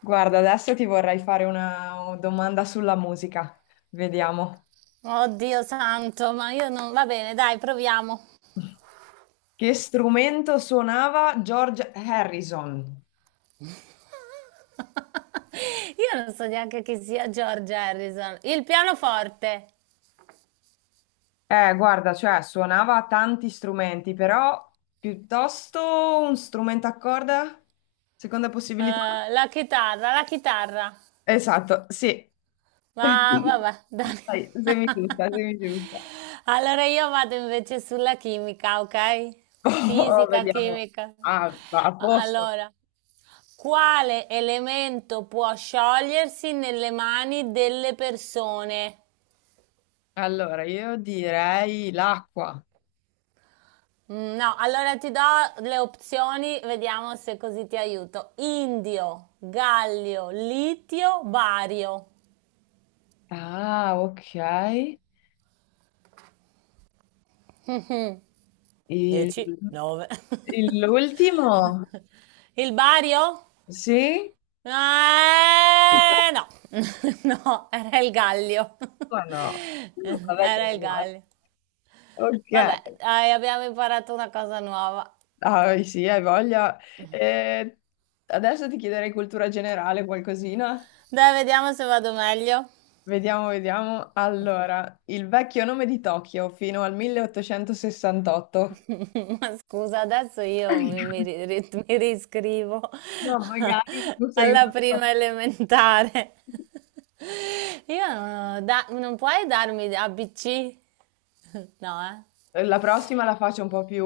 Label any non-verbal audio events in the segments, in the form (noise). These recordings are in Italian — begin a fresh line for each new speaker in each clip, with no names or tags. Guarda, adesso ti vorrei fare una domanda sulla musica. Vediamo.
Oddio santo, ma io non... Va bene, dai, proviamo.
Che strumento suonava George Harrison?
(laughs) Io non so neanche chi sia George Harrison. Il pianoforte,
Guarda, cioè suonava tanti strumenti, però piuttosto un strumento a corda? Seconda possibilità?
la chitarra, la chitarra.
Esatto, sì.
Ma
(laughs)
vabbè, dai.
Dai, semi giusta,
(laughs)
semi giusta.
Allora io vado invece sulla chimica, ok?
Oh,
Fisica,
vediamo.
chimica.
Ah, va a posto.
Allora, quale elemento può sciogliersi nelle mani delle persone?
Allora, io direi l'acqua.
No, allora ti do le opzioni, vediamo se così ti aiuto. Indio, gallio, litio, bario.
Ah, ok. E
10, 9.
l'ultimo?
(laughs) Il bario?
Sì?
No, (laughs) no, era il gallio. (laughs)
O no? Vabbè, te
Era
lo
il
guardo.
gallio.
Ok.
Vabbè, dai, abbiamo imparato una cosa nuova.
Ah, sì, hai voglia. Eh, adesso ti chiederei cultura generale, qualcosina.
Dai, vediamo se vado meglio.
Vediamo, vediamo. Allora, il vecchio nome di Tokyo fino al 1868.
Scusa, adesso io mi riscrivo
No, magari tu
(laughs)
sei
alla
una...
prima elementare. (laughs) Io non, ho da- Non puoi darmi ABC? (laughs) No, eh?
La prossima la faccio un po' più...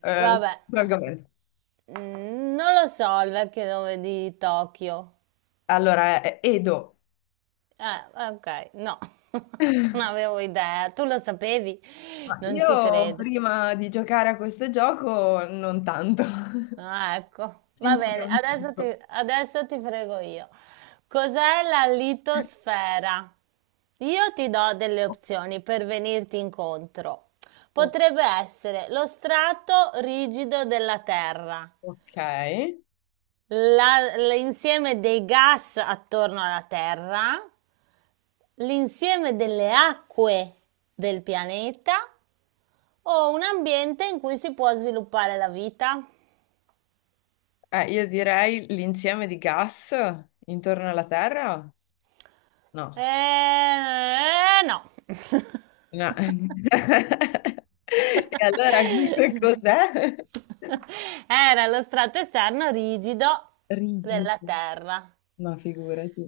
Vabbè.
argomento.
Non lo so il vecchio nome di Tokyo.
Allora, è Edo.
Eh, ok, no, (laughs) non avevo idea. Tu lo sapevi?
Ma
Non ci
io
credo.
prima di giocare a questo gioco non tanto,
Ah, ecco.
(laughs) si
Va
impara
bene,
un sacco.
adesso ti frego io. Cos'è la litosfera? Io ti do delle
O-
opzioni per venirti incontro.
o-
Potrebbe essere lo strato rigido della Terra,
Ok.
l'insieme dei gas attorno alla Terra, l'insieme delle acque del pianeta o un ambiente in cui si può sviluppare la vita.
Io direi l'insieme di gas intorno alla Terra? No.
No. (laughs)
No. (laughs) E allora (laughs)
(laughs)
cos'è?
Era lo strato esterno rigido della
Rigido,
terra.
ma figurati.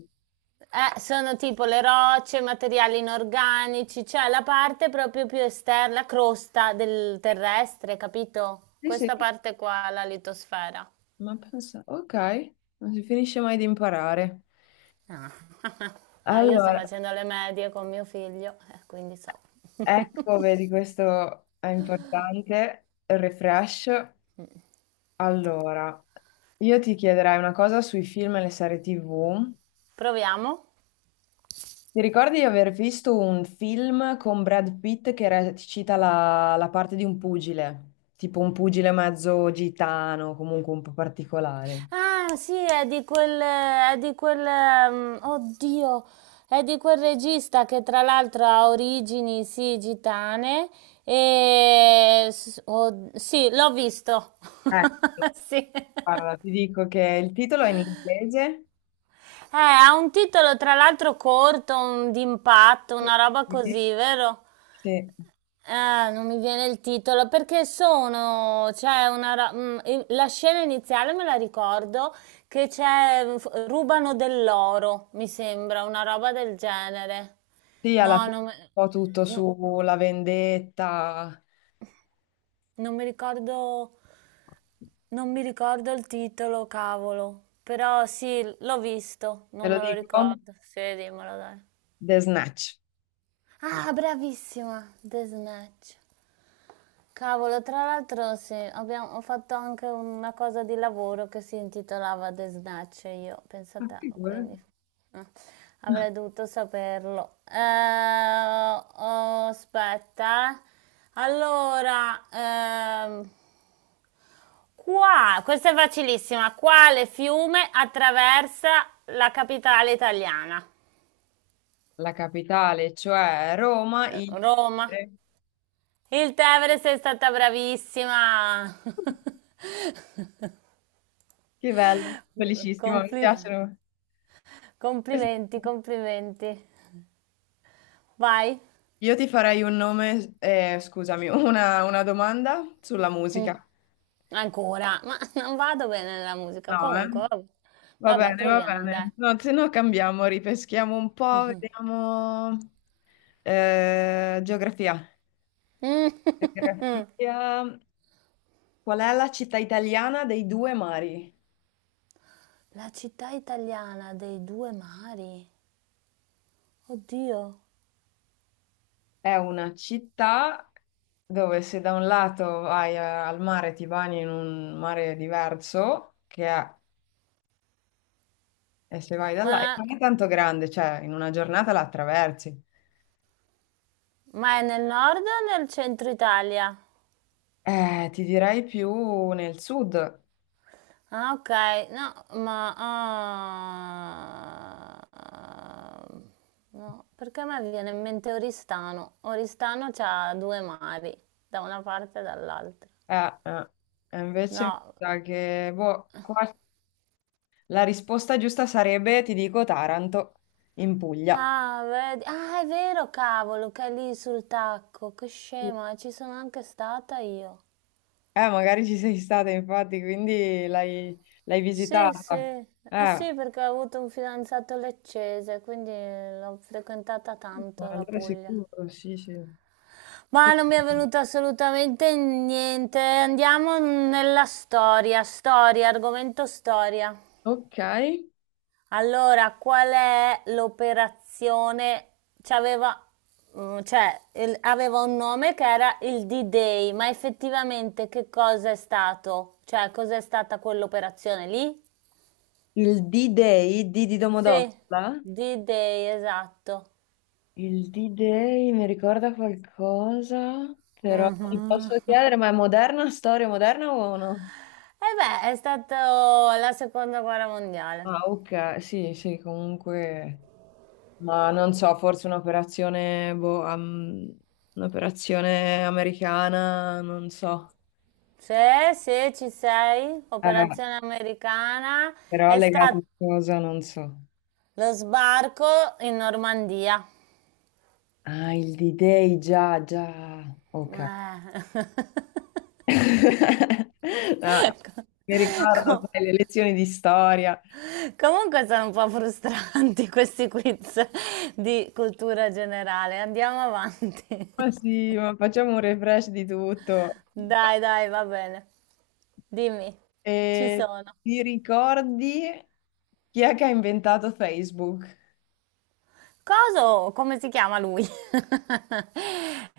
Sono tipo le rocce, materiali inorganici, cioè la parte proprio più esterna, la crosta del terrestre, capito?
Sì, sì,
Questa parte qua, la litosfera.
ma pensa, ok, non si finisce mai di imparare.
Ah. (laughs) Ah, io sto
Allora,
facendo le medie con mio figlio, quindi so.
ecco, vedi, questo è importante. Refresh. Allora, io ti chiederei una cosa sui film e le serie TV.
(laughs) Proviamo.
Ti ricordi di aver visto un film con Brad Pitt che recita la parte di un pugile? Tipo un pugile mezzo gitano, comunque un po' particolare.
Ah, sì, oddio, è di quel regista che tra l'altro ha origini, sì, gitane e sì, l'ho visto.
Ecco,
(laughs) Sì.
guarda, ti dico che il titolo è in inglese.
Ha un titolo tra l'altro corto, d'impatto,
Sì,
una roba così, vero?
sì,
Ah, non mi viene il titolo perché sono, c'è una, ra- mm, i- la scena iniziale me la ricordo che rubano dell'oro, mi sembra, una roba del genere.
sì, alla
No,
fine
non, me-
un po' tutto
no,
sulla vendetta.
non mi ricordo, non mi ricordo il titolo, cavolo. Però sì, l'ho visto,
Te
non
lo
me lo
dico?
ricordo. Sì, dimmelo, dai.
The Snatch.
Ah, bravissima, The Snatch. Cavolo, tra l'altro sì, ho fatto anche una cosa di lavoro che si intitolava The Snatch, io, penso a
Ma
te,
figurati.
quindi eh, avrei dovuto saperlo. Oh, aspetta. Allora, qua, questa è facilissima, quale fiume attraversa la capitale italiana?
La capitale, cioè Roma, il...
Roma. Il Tevere sei stata bravissima.
Che bello,
(laughs)
felicissimo, mi
Complimenti.
piacciono.
Complimenti, complimenti. Vai?
Io ti farei un nome, scusami, una domanda sulla
Mm,
musica.
Ancora, ma non vado bene nella musica.
No, eh?
Comunque, vabbè.
Va
Vabbè,
bene, va
proviamo, dai.
bene. No, se no cambiamo, ripeschiamo un po', vediamo... geografia.
Mm.
Geografia. Qual è la città italiana dei due mari?
La città italiana dei due mari. Oddio.
È una città dove se da un lato vai al mare ti bagni in un mare diverso, che è, e se vai da là, e
Ma,
non è tanto grande, cioè in una giornata la attraversi.
ma è nel nord o nel centro Italia?
Ti direi più nel sud.
Ah, ok. No, ma... ah, ah, no, perché a me viene in mente Oristano. Oristano c'ha due mari, da una parte e dall'altra.
Eh, eh, e invece mi
No.
sa che boh, qua la risposta giusta sarebbe, ti dico, Taranto, in Puglia.
Ah, vedi. Ah, è vero, cavolo, che è lì sul tacco. Che scema, ci sono anche stata io.
Magari ci sei stata infatti, quindi l'hai
Sì, sì.
visitata.
Eh
Eh.
sì, perché ho avuto un fidanzato leccese, quindi l'ho frequentata
Ma
tanto la
allora è
Puglia.
sicuro, sì, sì. Che
Ma non mi è
palle.
venuto assolutamente niente. Andiamo nella storia, storia, argomento storia.
Ok.
Allora, qual è l'operazione? C'aveva, cioè, aveva un nome che era il D-Day, ma effettivamente che cosa è stato? Cioè, cos'è stata quell'operazione lì?
Il D-Day, D di
Sì,
Domodossola?
D-Day, esatto.
Il D-Day mi ricorda qualcosa, però ti
Mhm.
posso
(laughs)
chiedere, ma è moderna, storia moderna o no?
E beh, è stata la seconda guerra mondiale.
Ah, ok, sì, sì, comunque, ma non so, forse un'operazione, boh, un'operazione americana, non so.
Sì, sì, ci sei.
Eh,
Operazione americana.
però
È
legata
stato
a cosa, non so.
lo sbarco in Normandia.
Ah, il D-Day, già, già, ok.
Eh. (laughs)
(laughs) No,
Co-
mi ricordo
co-
sai, le lezioni di storia.
comunque sono un po' frustranti (laughs) questi quiz di cultura generale. Andiamo avanti.
Ma
(laughs)
sì, ma facciamo un refresh di tutto.
Dai, dai, va bene. Dimmi, ci
E
sono.
ti ricordi chi è che ha inventato Facebook?
Coso, come si chiama lui? (laughs)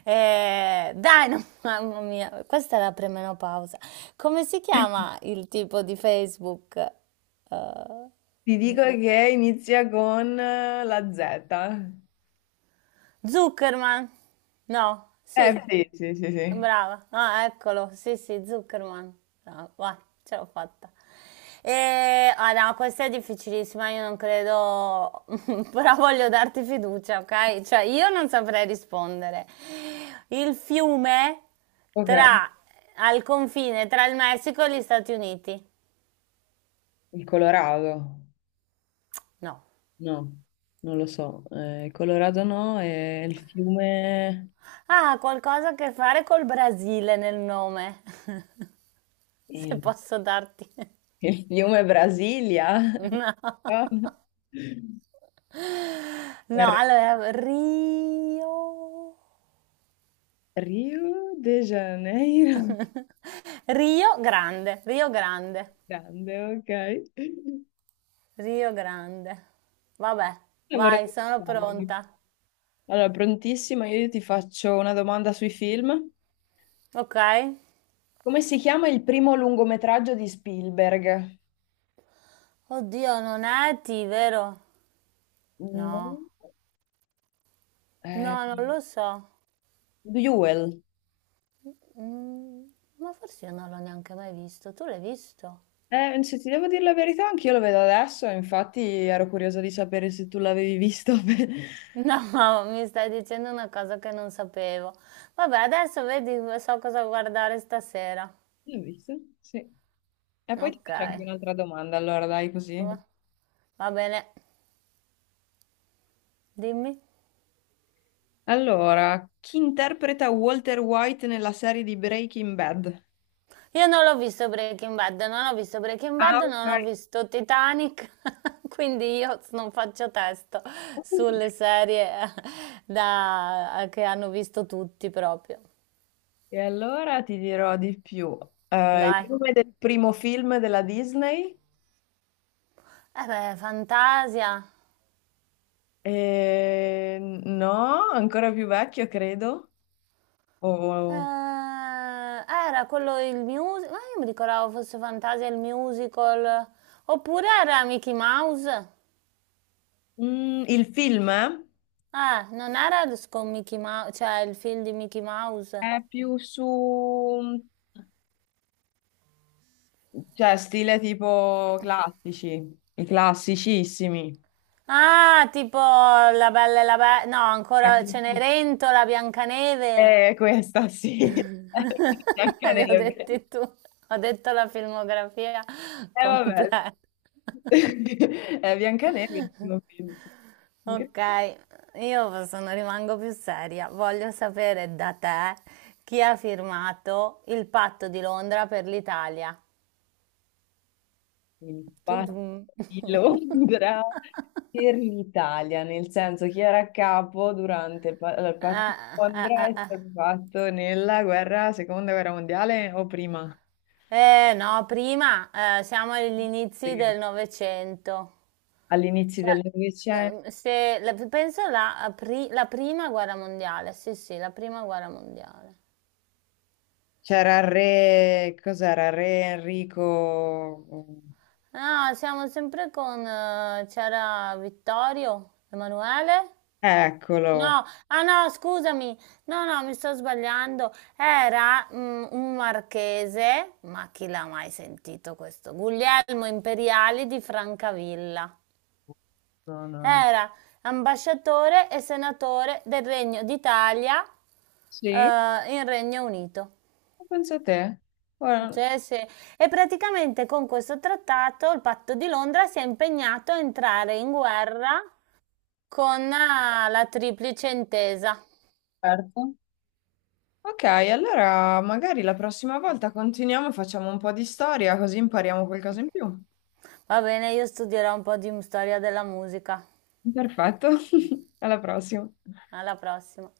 Dai, no, (laughs) mamma mia, questa è la premenopausa. Come si chiama il tipo di Facebook? Eh,
Ti dico che inizia con la Z.
Zuckerman? No,
Eh
sì.
sì, sì, sì, sì.
Brava, ah eccolo, sì sì, Zuckerman, brava, vai, ce l'ho fatta. E, ah no, questa è difficilissima, io non credo, (laughs) però voglio darti fiducia, ok? Cioè io non saprei rispondere. Il fiume
Ok.
tra, al confine tra il Messico e gli Stati Uniti?
Il Colorado?
No.
No, non lo so. Il Colorado no, è il fiume...
Ah, qualcosa a che fare col Brasile nel nome, (laughs) se
eh,
posso darti. (laughs)
Il fiume Brasilia?
No.
No. (laughs)
No,
Ar-
allora Rio
Rio de Janeiro.
(laughs) Rio Grande, Rio Grande,
Grande, ok.
Rio Grande. Vabbè,
Allora,
vai,
vorrei
sono
pensarmi.
pronta.
Allora, prontissima, io ti faccio una domanda sui film.
Ok?
Come si chiama il primo lungometraggio di Spielberg?
Oddio, non è T, vero?
No.
No, no,
Eh,
non lo so.
Duel.
Mm, ma forse io non l'ho neanche mai visto. Tu l'hai visto?
Se ti devo dire la verità, anch'io lo vedo adesso, infatti ero curiosa di sapere se tu l'avevi visto. (laughs) L'hai
No, (laughs) mi stai dicendo una cosa che non sapevo. Vabbè, adesso vedi, so cosa guardare stasera.
visto? Sì. E poi ti
Ok.
faccio anche un'altra domanda, allora dai così.
Va- Va bene, dimmi.
Allora, chi interpreta Walter White nella serie di Breaking Bad?
Io non l'ho visto Breaking Bad, non ho visto Breaking
Ah,
Bad,
ok.
non ho visto Titanic, (laughs) quindi io non faccio testo sulle serie che hanno visto tutti proprio.
E allora ti dirò di più. Il
Dai.
nome del primo film della Disney?
Eh beh, Fantasia.
No, ancora più vecchio, credo. O-
Era quello il musical, ma io mi ricordavo fosse Fantasia il musical, oppure era Mickey Mouse.
Mm, il film
Non era con Mickey Mouse, cioè il film di Mickey Mouse.
è più su, cioè, stile tipo classici, i classicissimi.
Ah, tipo la Bella e no, ancora Cenerentola, Biancaneve.
È questa, sì. (laughs)
(laughs) Le ho
Biancaneve.
dette tu. Ho detto la filmografia
Vabbè.
completa.
(laughs) È Biancaneve, il primo film.
Ok,
Incredibile.
io sono, rimango più seria. Voglio sapere da te chi ha firmato il patto di Londra per l'Italia. Tudum.
Infatti,
(laughs)
Londra per l'Italia, nel senso chi era a capo durante il allora, il patto di
Eh, eh,
Londra è
eh,
stato fatto nella guerra, seconda guerra mondiale o prima?
no, prima siamo agli inizi
Prima.
del Novecento.
All'inizio
Cioè,
del Novecento
no, se, la- penso la prima guerra mondiale, sì, sì, la prima guerra mondiale.
c'era il re, cos'era? Re Enrico.
Ah, siamo sempre con, c'era Vittorio, Emanuele?
Eccolo.
No, ah no, scusami, no, no, mi sto sbagliando. Era un marchese, ma chi l'ha mai sentito questo? Guglielmo Imperiali di Francavilla.
No, no, no.
Era ambasciatore e senatore del Regno d'Italia, eh,
Sì,
in Regno Unito.
ma pensa a te. Guarda,
Cioè, se- E praticamente con questo trattato il patto di Londra si è impegnato a entrare in guerra con la Triplice Intesa.
certo. Ok, allora magari la prossima volta continuiamo e facciamo un po' di storia, così impariamo qualcosa in più.
Va bene, io studierò un po' di storia della musica.
Perfetto. (laughs) Alla prossima.
Alla prossima.